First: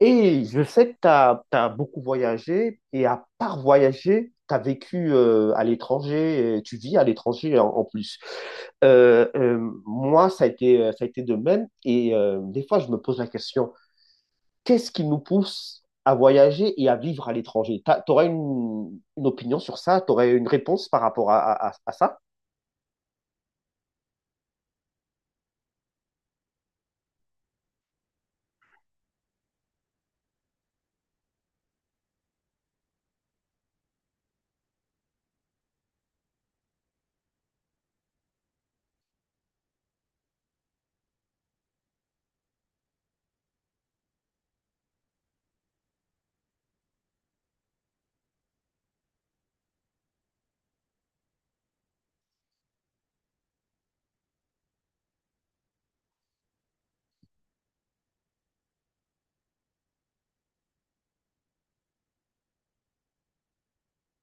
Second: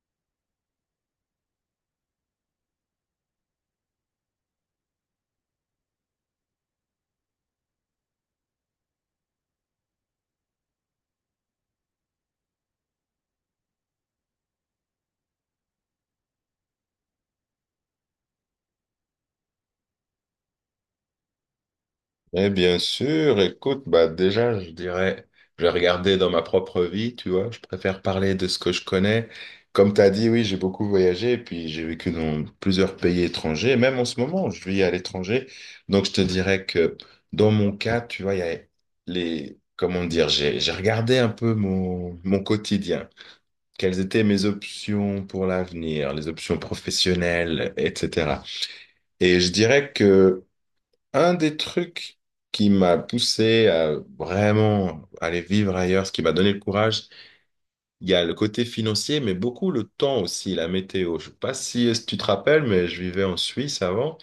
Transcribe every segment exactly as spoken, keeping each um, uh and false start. Et je sais que tu as beaucoup voyagé et à part voyager, tu as vécu euh, à l'étranger, et tu vis à l'étranger en, en plus. Euh, euh, moi, ça a été, euh, ça a été de même et euh, des fois, je me pose la question, qu'est-ce qui nous pousse à voyager et à vivre à l'étranger? Tu aurais une, une opinion sur ça? Tu aurais une réponse par rapport à, à, à- à ça? Eh bien sûr, écoute, bah déjà, je dirais, je vais regarder dans ma propre vie, tu vois, je préfère parler de ce que je connais. Comme tu as dit, oui, j'ai beaucoup voyagé, puis j'ai vécu dans plusieurs pays étrangers, même en ce moment, je vis à l'étranger. Donc, je te dirais que dans mon cas, tu vois, il y a les, comment dire, j'ai, j'ai regardé un peu mon, mon quotidien, quelles étaient mes options pour l'avenir, les options professionnelles, et cetera. Et je dirais que un des trucs qui m'a poussé à vraiment aller vivre ailleurs, ce qui m'a donné le courage, il y a le côté financier, mais beaucoup le temps aussi, la météo. Je sais pas si euh, si tu te rappelles, mais je vivais en Suisse avant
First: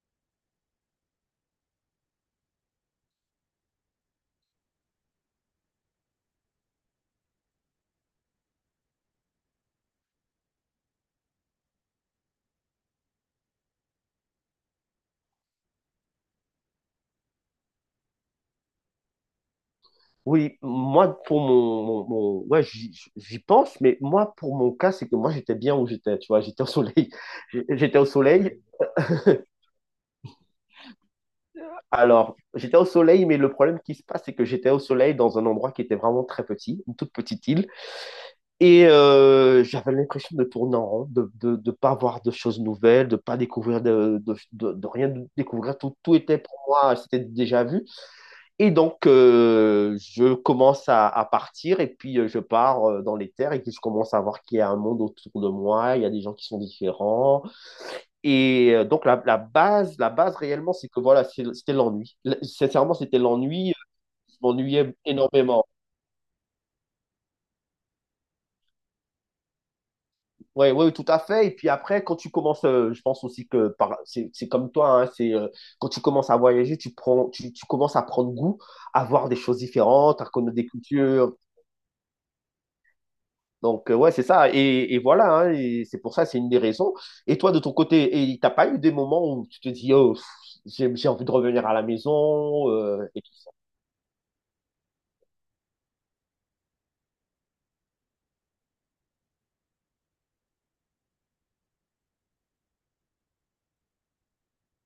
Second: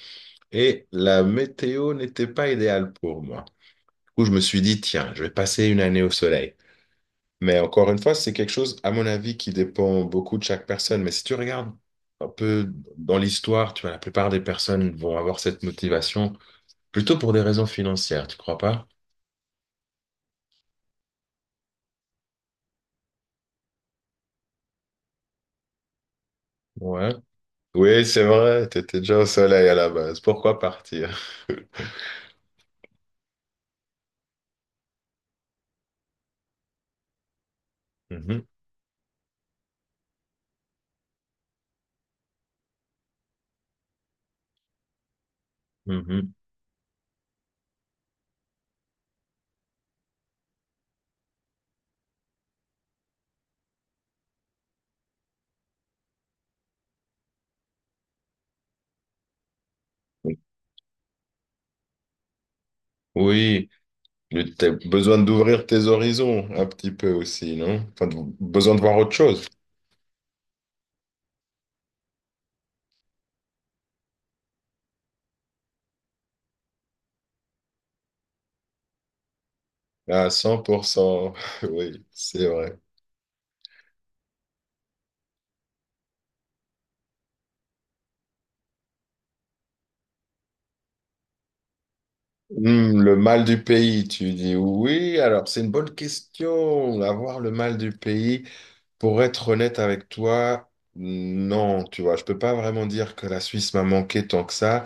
et la météo n'était pas idéale pour moi. Du coup, je me suis dit, tiens, je vais passer une année au soleil. Mais encore une fois, c'est quelque chose, à mon avis, qui dépend beaucoup de chaque personne. Mais si tu regardes un peu dans l'histoire, tu vois, la plupart des personnes vont avoir cette motivation plutôt pour des raisons financières, tu crois pas? Oui, moi, pour mon, mon, mon- ouais, j'y j'y pense, mais moi, pour mon cas, c'est que moi, j'étais bien où j'étais, tu vois, j'étais au soleil. Ouais. J'étais au Oui, c'est soleil. vrai, t'étais déjà au soleil à la base. Pourquoi partir? Alors, j'étais au soleil, mais le problème qui se passe, c'est que j'étais au soleil dans un endroit qui était vraiment très petit, une toute petite île, Mhm, et euh, j'avais l'impression de tourner en rond, de, ne de, de pas voir de choses nouvelles, de pas découvrir de, de, de, de rien découvrir. Tout, tout mhm. était pour moi, c'était déjà vu. Et donc, euh, je commence à, à partir et puis euh, je pars euh, dans les terres et puis je commence à voir qu'il y a un monde autour de moi, il y a des gens qui sont différents. Et euh, donc, la, la base, la base réellement, c'est que voilà, c'est- c'était l'ennui. L- Sincèrement, c'était Oui, l'ennui. euh, Je le- t'as m'ennuyais besoin d'ouvrir énormément. tes horizons un petit peu aussi, non? Enfin, de- besoin de voir autre chose. Ouais, ouais, tout à fait. Et puis après, quand tu commences, euh, je pense aussi que par, c'est, c'est comme toi, hein, c'est, euh, quand tu commences à voyager, tu prends, tu, tu commences à prendre goût à voir des choses différentes, à À connaître des cent pour cent, cultures. oui, c'est vrai. Donc, euh, ouais, c'est ça. Et, et voilà, hein, et c'est pour ça, c'est une des raisons. Et toi, de ton côté, et t'as pas eu des moments où tu te dis, oh, pff, j'ai, j'ai envie de revenir à la maison Hmm, euh, le et tout mal du pays, tu dis oui. Alors, c'est une bonne question. Avoir le mal du pays, pour être honnête avec toi, non, tu vois, je peux pas vraiment dire que la Suisse m'a manqué tant que ça.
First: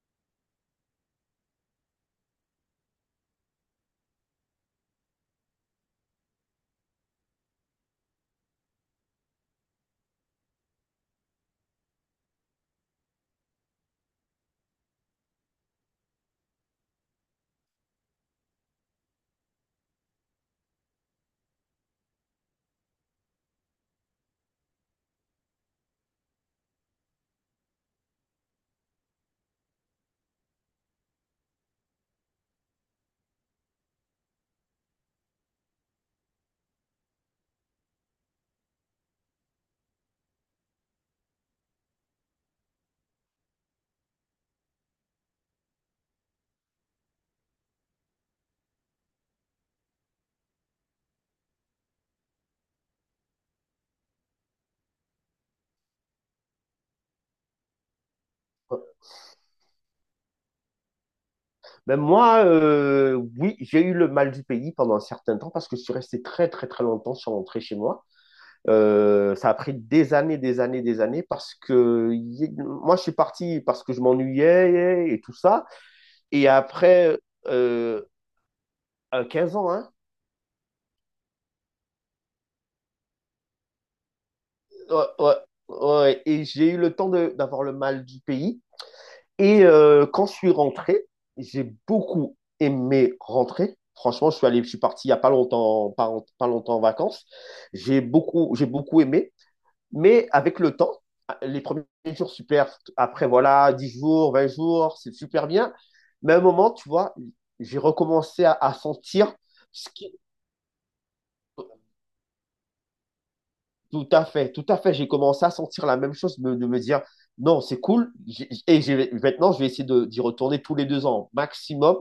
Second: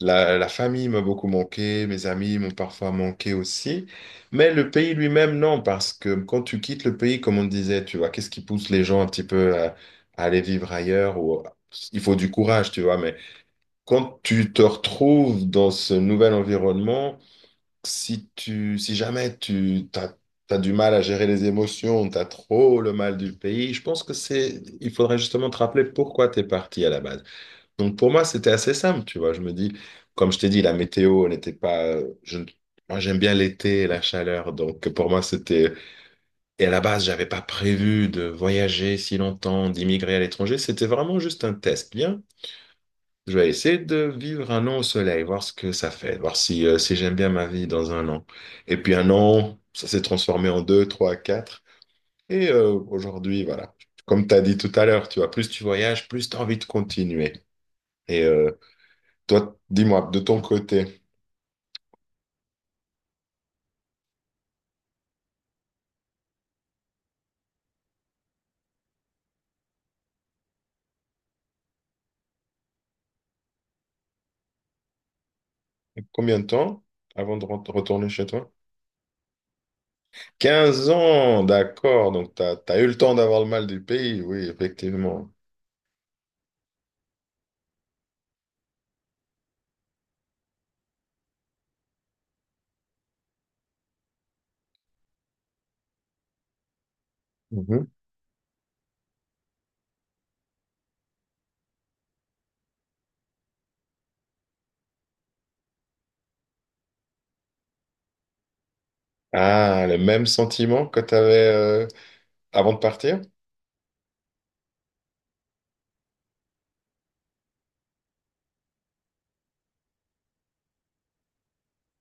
La, la famille m'a beaucoup manqué, mes amis m'ont parfois manqué aussi, mais le pays lui-même, non, parce que quand tu quittes le pays, comme on disait, tu vois, qu'est-ce qui pousse les gens un petit peu à, à aller vivre ailleurs ou il faut du courage, tu vois, mais quand tu te retrouves dans ce nouvel environnement, si tu, si jamais tu t'as, t'as du mal à gérer les émotions, t'as trop le mal du pays, je pense que c'est, il faudrait justement te rappeler pourquoi t'es parti à la base. Donc pour moi, c'était assez simple, tu vois. Je me dis, comme je t'ai dit, la météo n'était pas... euh, Je, moi, j'aime bien l'été et la chaleur, donc pour moi, c'était... Et à la base, j'avais pas prévu de voyager si longtemps, d'immigrer à l'étranger. C'était vraiment juste un test. Bien, je vais essayer de vivre un an au soleil, voir ce que ça fait, voir si, euh, si j'aime bien ma vie dans un an. Et puis un an, ça s'est transformé en deux, trois, quatre. Et euh, aujourd'hui, voilà. Comme tu as dit tout à l'heure, tu vois, plus tu voyages, plus tu as envie de continuer. Et euh, ça. Toi, dis-moi, de ton côté, Même moi, euh, oui, j'ai eu le mal du pays pendant un certain temps parce que je suis resté très, très, très longtemps sans rentrer chez moi. Euh, ça a pris des années, des années, des années parce que y- moi, je suis parti parce que je m'ennuyais et tout ça. combien de Et temps après, avant de rent- euh, retourner chez toi? à quinze ans, hein. Quinze ans, d'accord. Donc, tu as, eu le temps d'avoir le mal du pays, oui, Ouais, effectivement. ouais, ouais. Et j'ai eu le temps de- d'avoir le mal du pays. Et euh, quand je suis rentré, j'ai beaucoup aimé rentrer. Franchement, je suis allé, je suis parti il n'y a pas longtemps, pas, pas longtemps en vacances. Mhm. J'ai beaucoup, j'ai beaucoup aimé. Mais avec le temps, les premiers jours, super. Après, voilà, dix jours, vingt jours, c'est super bien. Mais à un moment, tu vois, j'ai recommencé à, à sentir Ah, ce le qui, même sentiment que tu avais avant de partir? Tout à fait, tout à fait. J'ai commencé à sentir la même chose, me- de me dire, non, c'est cool. J'ai- Et j'ai- maintenant, je vais essayer de- d'y retourner tous les deux ans maximum.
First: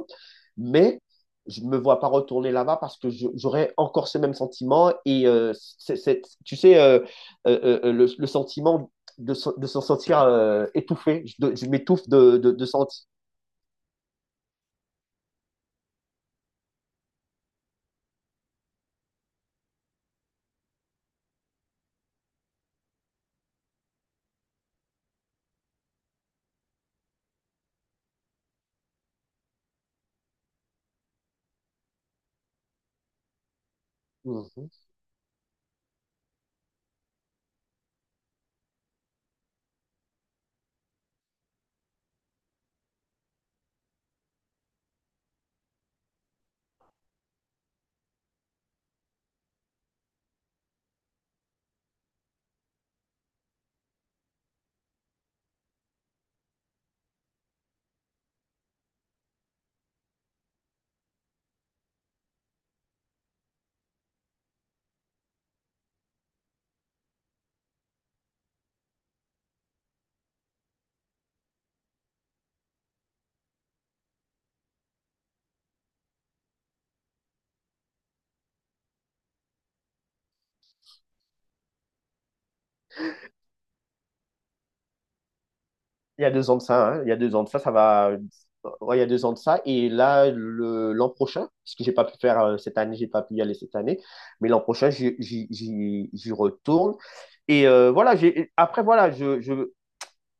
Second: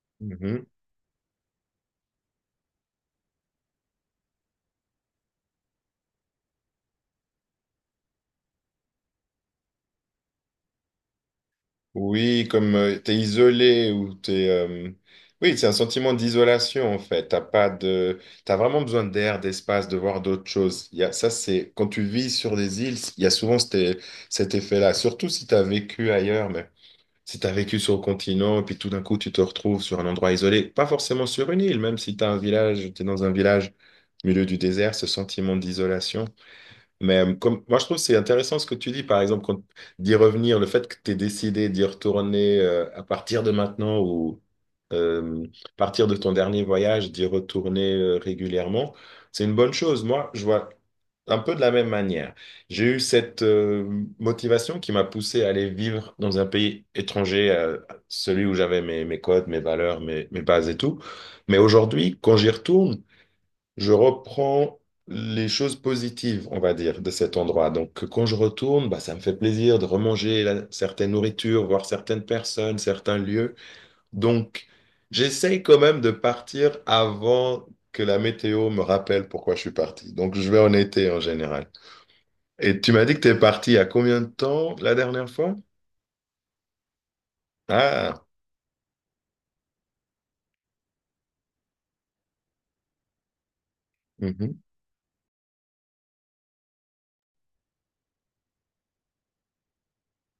Mais je ne me vois pas retourner là-bas parce que je- j'aurais encore ce même sentiment. Et euh, c'est- c'est- tu sais, euh, euh, euh, euh, le, le sentiment de, se- de se sentir euh, étouffé. Je, de- je m'étouffe de, Oui, de, de comme euh, sentir. t'es isolé ou t'es... euh, Oui, c'est un sentiment d'isolation en fait. T'as pas de... T'as vraiment besoin d'air, d'espace, de voir d'autres choses. Il y a... Ça, c'est... Quand tu vis sur des îles, il y a souvent cet, cet effet-là. Surtout si t'as vécu ailleurs, mais si t'as vécu sur le continent, et puis tout d'un coup, tu te retrouves sur un endroit isolé. Pas forcément sur une île, même si t'as un village, t'es dans un village au milieu du Mmh. désert, ce sentiment d'isolation. Mais euh, comme, moi, je trouve que c'est intéressant ce que tu dis, par exemple, quand- d'y revenir, le fait que tu aies décidé d'y retourner euh, à partir de maintenant ou euh, à partir de ton dernier voyage, d'y retourner euh, régulièrement, c'est une bonne chose. Moi, je vois un peu de la même manière. J'ai eu cette euh, motivation qui m'a poussé à aller vivre dans un pays étranger, euh, celui où j'avais mes, mes codes, mes valeurs, mes, mes bases et tout. Mais aujourd'hui, quand j'y retourne, je reprends les choses positives, on va dire, de cet endroit. Donc, quand je retourne, bah, ça me fait plaisir de remanger la- certaines nourritures, voir certaines personnes, certains lieux. Donc, j'essaye quand même de partir avant que la météo me rappelle pourquoi je suis parti. Donc, je vais en été en général. Et tu m'as dit que tu es parti il y a combien de temps la dernière fois? Il y a deux ans de ça, hein. Il y a deux ans de ça, ça va. Ah, Ouais, il y a deux ans de ça. Et là, le, l'an prochain, ce que j'ai pas pu faire euh, cette année, j'ai pas pu y aller cette année, mais mhm, l'an prochain, j'y, j'y, j'y- j'y retourne. Et euh, voilà, j'ai, après, voilà, je, je,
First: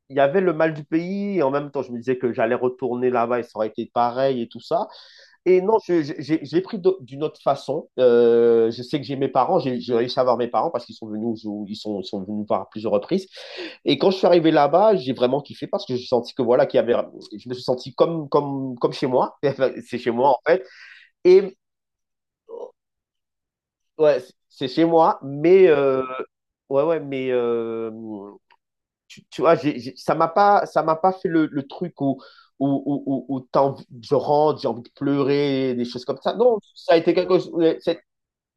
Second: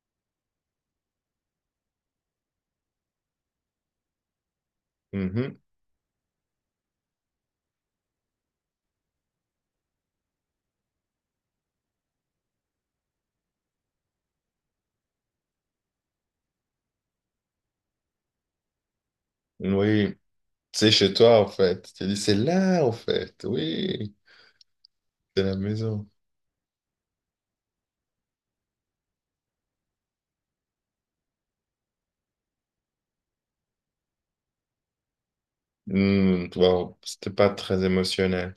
il y avait le mal du pays, et en même temps, je me disais que j'allais retourner là-bas et ça aurait été pareil et tout ça. mhm. Et non, je, je- j'ai, je l'ai pris d'au- d'une autre façon. Euh, je sais que j'ai mes parents, j'ai, j'ai réussi à voir mes parents parce qu'ils sont venus, jou- ils sont, ils sont venus voir à plusieurs reprises. Et quand je suis arrivé là-bas, j'ai vraiment kiffé parce que j'ai senti que voilà, qu'il y avait, je me suis senti comme, comme, comme chez moi. Enfin, c'est chez Oui, moi en fait. c'est chez toi en Et fait. Tu dis, c'est là en fait. Oui, ouais, c'est c'est chez moi, c'est la mais euh, maison. ouais, ouais, mais euh, tu, tu vois, j'ai, j'ai- ça m'a pas, ça m'a pas fait le, le truc où où, où, où, où t'as envie- je rentre, j'ai envie de pleurer, des choses comme ça. Hmm, Non, ça a wow, été c'était quelque pas chose. très émotionnel.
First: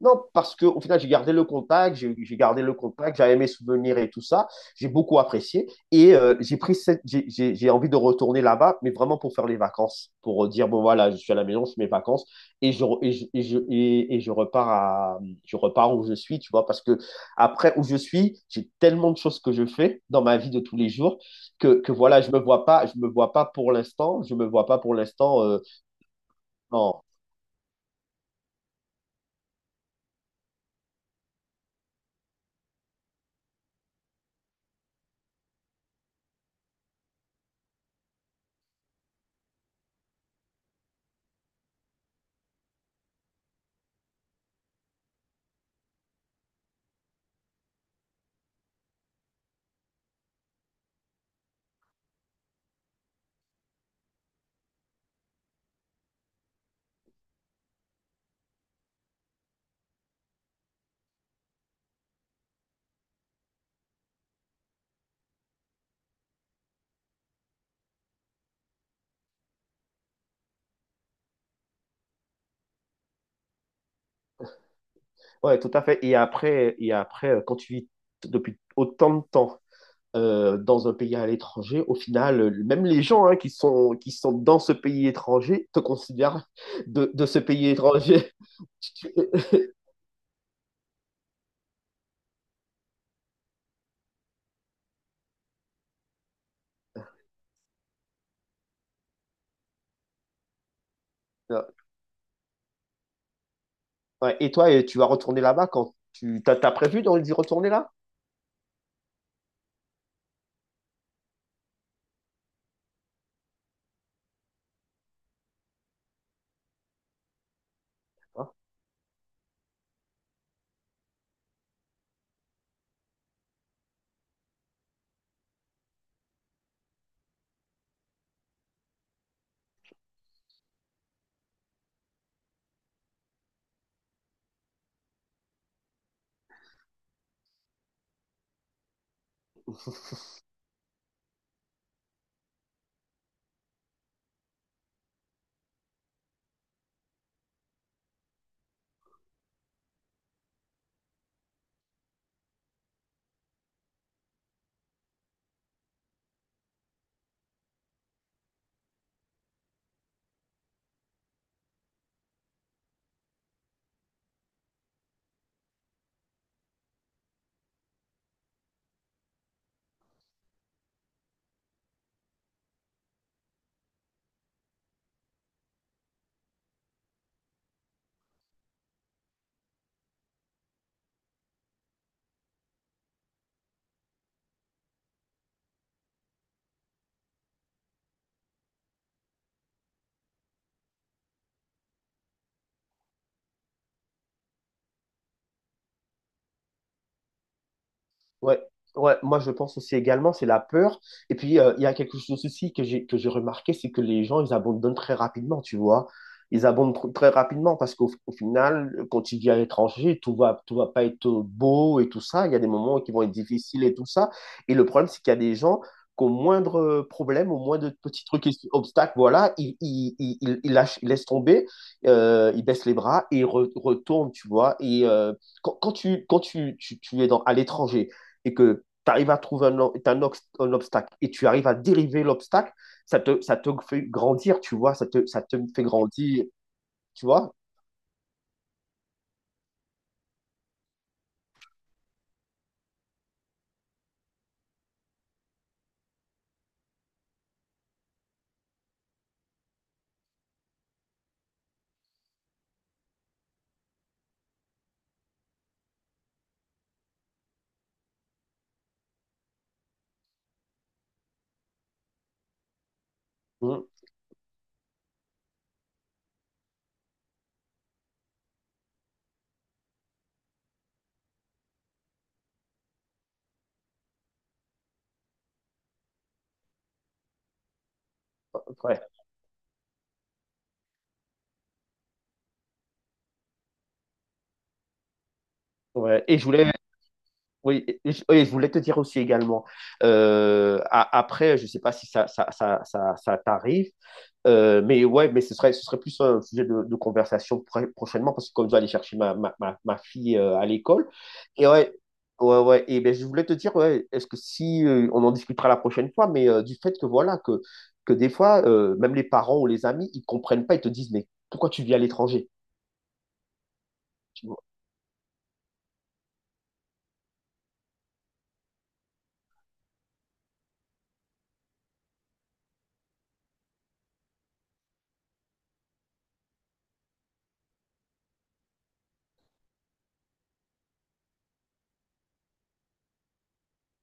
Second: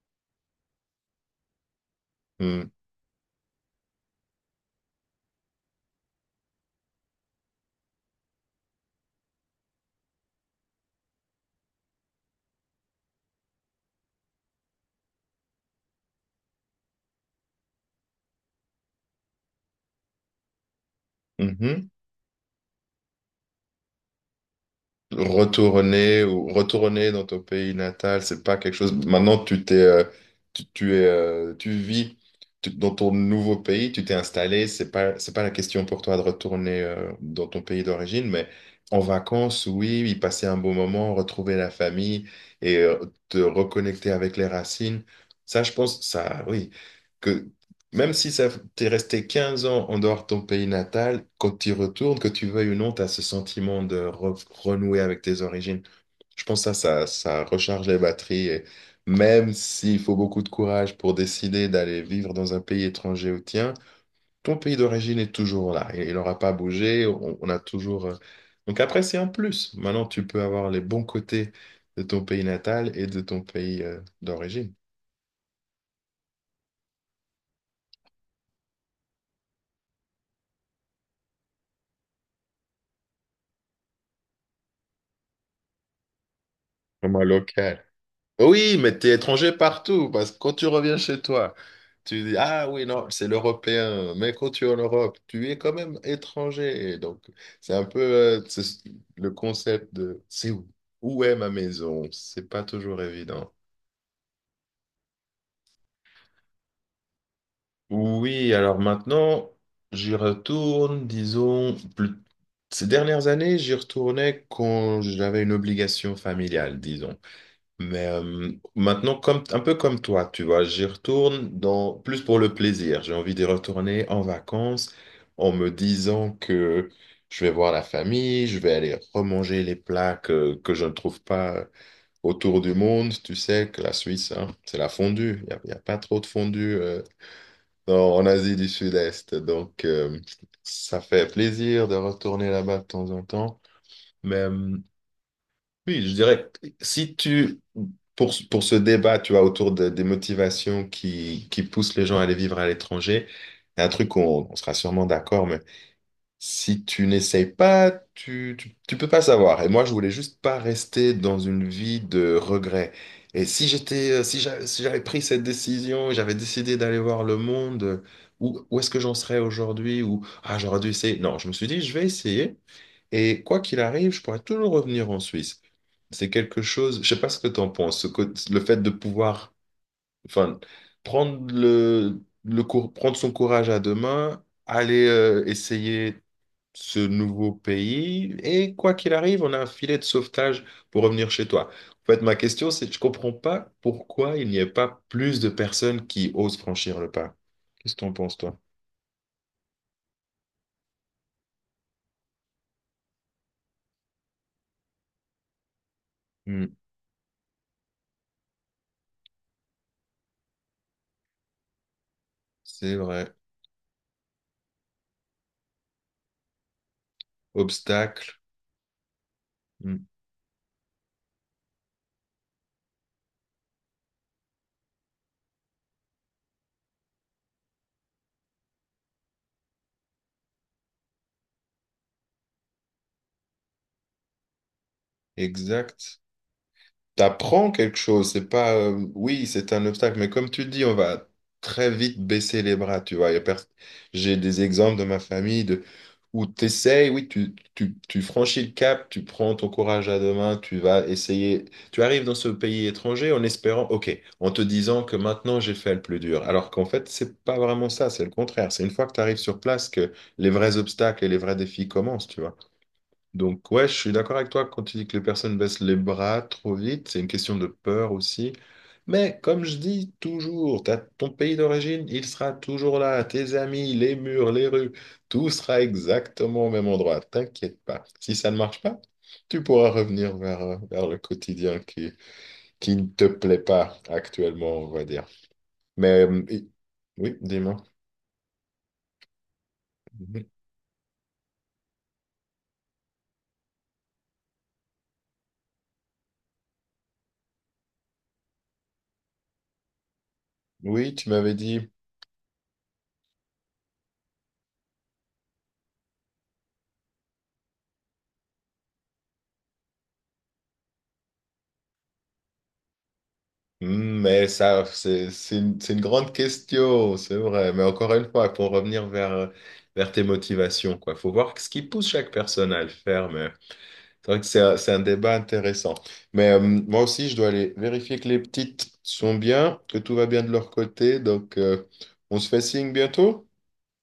Non, parce que au final, j'ai gardé le contact, j'ai j'ai gardé Hmm, le contact, j'avais mes souvenirs et tout ça. J'ai beaucoup apprécié et euh, j'ai pris cette, j'ai j'ai- j'ai envie de retourner là-bas, mais vraiment pour faire les vacances, pour euh, dire bon voilà, je suis à la maison, je fais mes vacances et je re- et je et je, et- et je repars à je repars où je suis, tu vois, parce que après où je suis, j'ai tellement de choses que je fais dans ma vie de tous les jours que mhm. que voilà, je me vois pas, je me vois pas pour l'instant, je me vois pas pour l'instant. euh, Retourner ou non. retourner dans ton pays natal, c'est pas quelque chose. Maintenant, tu t'es, euh, tu, tu es, euh, tu vis tu- dans ton nouveau pays, tu t'es installé. C'est pas, c'est pas la question pour toi de retourner euh, dans ton pays d'origine, mais en vacances, oui, y passer un bon moment, retrouver la famille et euh, te reconnecter avec les racines. Ça, je pense, ça, oui. Même si ça, t'es resté quinze ans en dehors de ton pays natal, quand tu y retournes, que tu veuilles ou non, t'as ce sentiment de re- renouer avec tes origines. Je pense que ça, ça, ça recharge les batteries. Et même s'il faut beaucoup de courage pour décider d'aller vivre dans un pays étranger au tien, ton pays d'origine est toujours là. Il n'aura pas bougé. On, on a toujours. euh, Donc après, c'est un plus. Maintenant, tu peux avoir les bons côtés de ton pays natal et de ton pays, euh, d'origine. Ouais, tout à fait. Et après, et après, euh, quand tu vis t- depuis autant de temps euh, dans un pays à l'étranger, au final, euh, même les gens hein, qui sont, qui sont dans ce pays étranger te considèrent de, Vraiment de ce pays local. étranger. Oui, mais Tu- tu- t'es étranger partout, parce que quand tu reviens chez toi, tu dis, ah oui, non, c'est l'Européen, mais quand tu es en Europe, tu es quand même étranger. Et donc, c'est un peu euh, c'est ce- le concept de, c'est où? Où est ma euh, maison? C'est pas toujours évident. Ouais. Et toi, euh, tu vas retourner là-bas quand tu t'as, t'as prévu d'y retourner là? Oui, alors maintenant, j'y retourne, disons, plus- ces dernières années, j'y retournais quand j'avais une obligation familiale, disons. Mais euh, maintenant, comme, un peu comme toi, tu vois, j'y retourne dans, plus pour le plaisir. J'ai envie d'y retourner en vacances en me disant que je vais voir la famille, je vais aller remanger les plats que, que je ne trouve pas autour du monde. Tu sais que la Suisse, hein, c'est la fondue. Il n'y a, y a pas trop de fondue euh, dans- en Asie du Sud-Est. Donc, euh, ça fait plaisir de retourner là-bas de temps en temps. Mais euh, oui, je dirais, que si tu, pour, pour ce débat, tu vois, autour de- des motivations qui, qui poussent les gens à aller vivre à l'étranger, il y a un truc qu'on on sera sûrement d'accord, mais si tu n'essayes pas, tu, tu, tu peux pas savoir. Et moi, je voulais juste pas rester dans une vie de regret. Et si j'étais, euh, si j'a- si j'avais pris cette décision, j'avais décidé d'aller voir le monde, euh, où, où est-ce que j'en serais aujourd'hui? Ou, ah, j'aurais dû essayer. Non, je me suis dit, je vais essayer. Et quoi qu'il arrive, je pourrais toujours revenir en Suisse. C'est quelque chose, je sais pas ce que tu en penses, ce côté- le fait de pouvoir, enfin, prendre le, le cour- prendre son courage à deux mains, aller euh, essayer ce nouveau pays, et quoi qu'il arrive, on a un filet de sauvetage pour revenir chez toi. En fait, ma question, c'est que je comprends pas pourquoi il n'y a pas plus de personnes qui osent franchir le pas. Qu'est-ce que t'en penses, toi? Ouais, ouais, moi je pense aussi également, c'est la peur. Et puis euh, il y a quelque chose aussi que j'ai que j'ai remarqué, c'est que les gens, ils abandonnent très rapidement, tu vois. Hmm, Ils abandonnent tr- très rapidement parce qu'au au final, quand tu vis à l'étranger, tout va, tout va pas être beau et tout ça. Il y a des c'est moments qui vont être vrai. difficiles et tout ça. Et le problème, c'est qu'il y a des gens qu'au moindre problème, au moindre petit Obstacle. truc, obstacle, voilà, ils, Hmm, ils, ils, ils- ils lâchent, ils laissent tomber, euh, ils baissent les bras et ils re- retournent, tu vois. Et euh, quand, quand tu, quand tu, tu, tu es dans, à l'étranger, et que tu arrives à trouver un, un, un, obstacle et tu arrives à dériver l'obstacle, ça te, ça te fait grandir, tu vois, ça te, ça te fait exact. grandir, tu vois. T'apprends quelque chose. C'est pas, euh, oui, c'est un obstacle, mais comme tu dis, on va très vite baisser les bras, tu vois. Y a pers- J'ai des exemples de ma famille de, où tu essayes, oui, tu, tu, tu franchis le cap, tu prends ton courage à deux mains, tu vas essayer. Tu arrives dans ce pays étranger en espérant, OK, en te disant que maintenant j'ai fait le plus dur. Alors qu'en fait, c'est pas vraiment ça, c'est le contraire. C'est une fois que tu arrives sur place que les vrais obstacles et les vrais défis commencent, tu vois. Donc Mmh. ouais, je suis d'accord avec toi quand tu dis que les personnes baissent les bras trop vite, c'est une question de peur aussi. Mais comme je dis toujours, t'as ton pays d'origine, il sera toujours là, tes amis, les murs, les rues, tout sera exactement au même endroit, t'inquiète pas. Si ça ne marche pas, Ouais, tu pourras revenir vers, euh, vers le quotidien qui, qui ne te plaît pas actuellement, on va dire. Mais ouais. Et je euh, voulais, oui, dis-moi. oui, et je, et je voulais te dire aussi également, Mhm. euh, a- après, je sais pas si ça, ça, ça, ça, ça t'arrive. Euh, mais ouais, mais ce serait, ce serait plus un sujet de, de conversation pr- prochainement parce que comme je dois aller chercher ma, ma, ma, ma fille euh, à l'école. Oui, tu m'avais Et dit... ouais, ouais, ouais. Et ben, je voulais te dire, ouais, est-ce que si euh, on en discutera la prochaine fois, mais euh, du fait que voilà, que, que des fois, euh, même les parents ou les amis, ils comprennent pas, ils te disent, mais pourquoi tu vis à l'étranger? Hmm, Tu mais vois. ça, c'est c'est une, c'est une grande question, c'est vrai. Mais encore une fois, pour revenir vers, vers tes motivations, quoi. Faut voir ce qui pousse chaque personne à le faire. Mais c'est vrai que c'est un, c'est un débat intéressant. Mais euh, moi aussi, je dois aller vérifier que les petites sont bien, que tout va bien de leur côté. Donc, euh, on se fait signe bientôt.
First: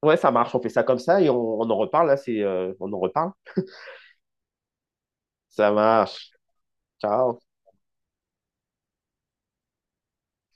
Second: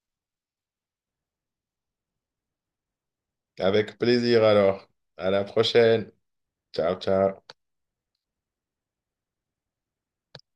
Ouais, ça marche, on fait ça comme ça et on, on en reparle, là, c'est, euh, on en reparle. Avec plaisir alors. À la Ça prochaine. marche. Ciao, Ciao. ciao.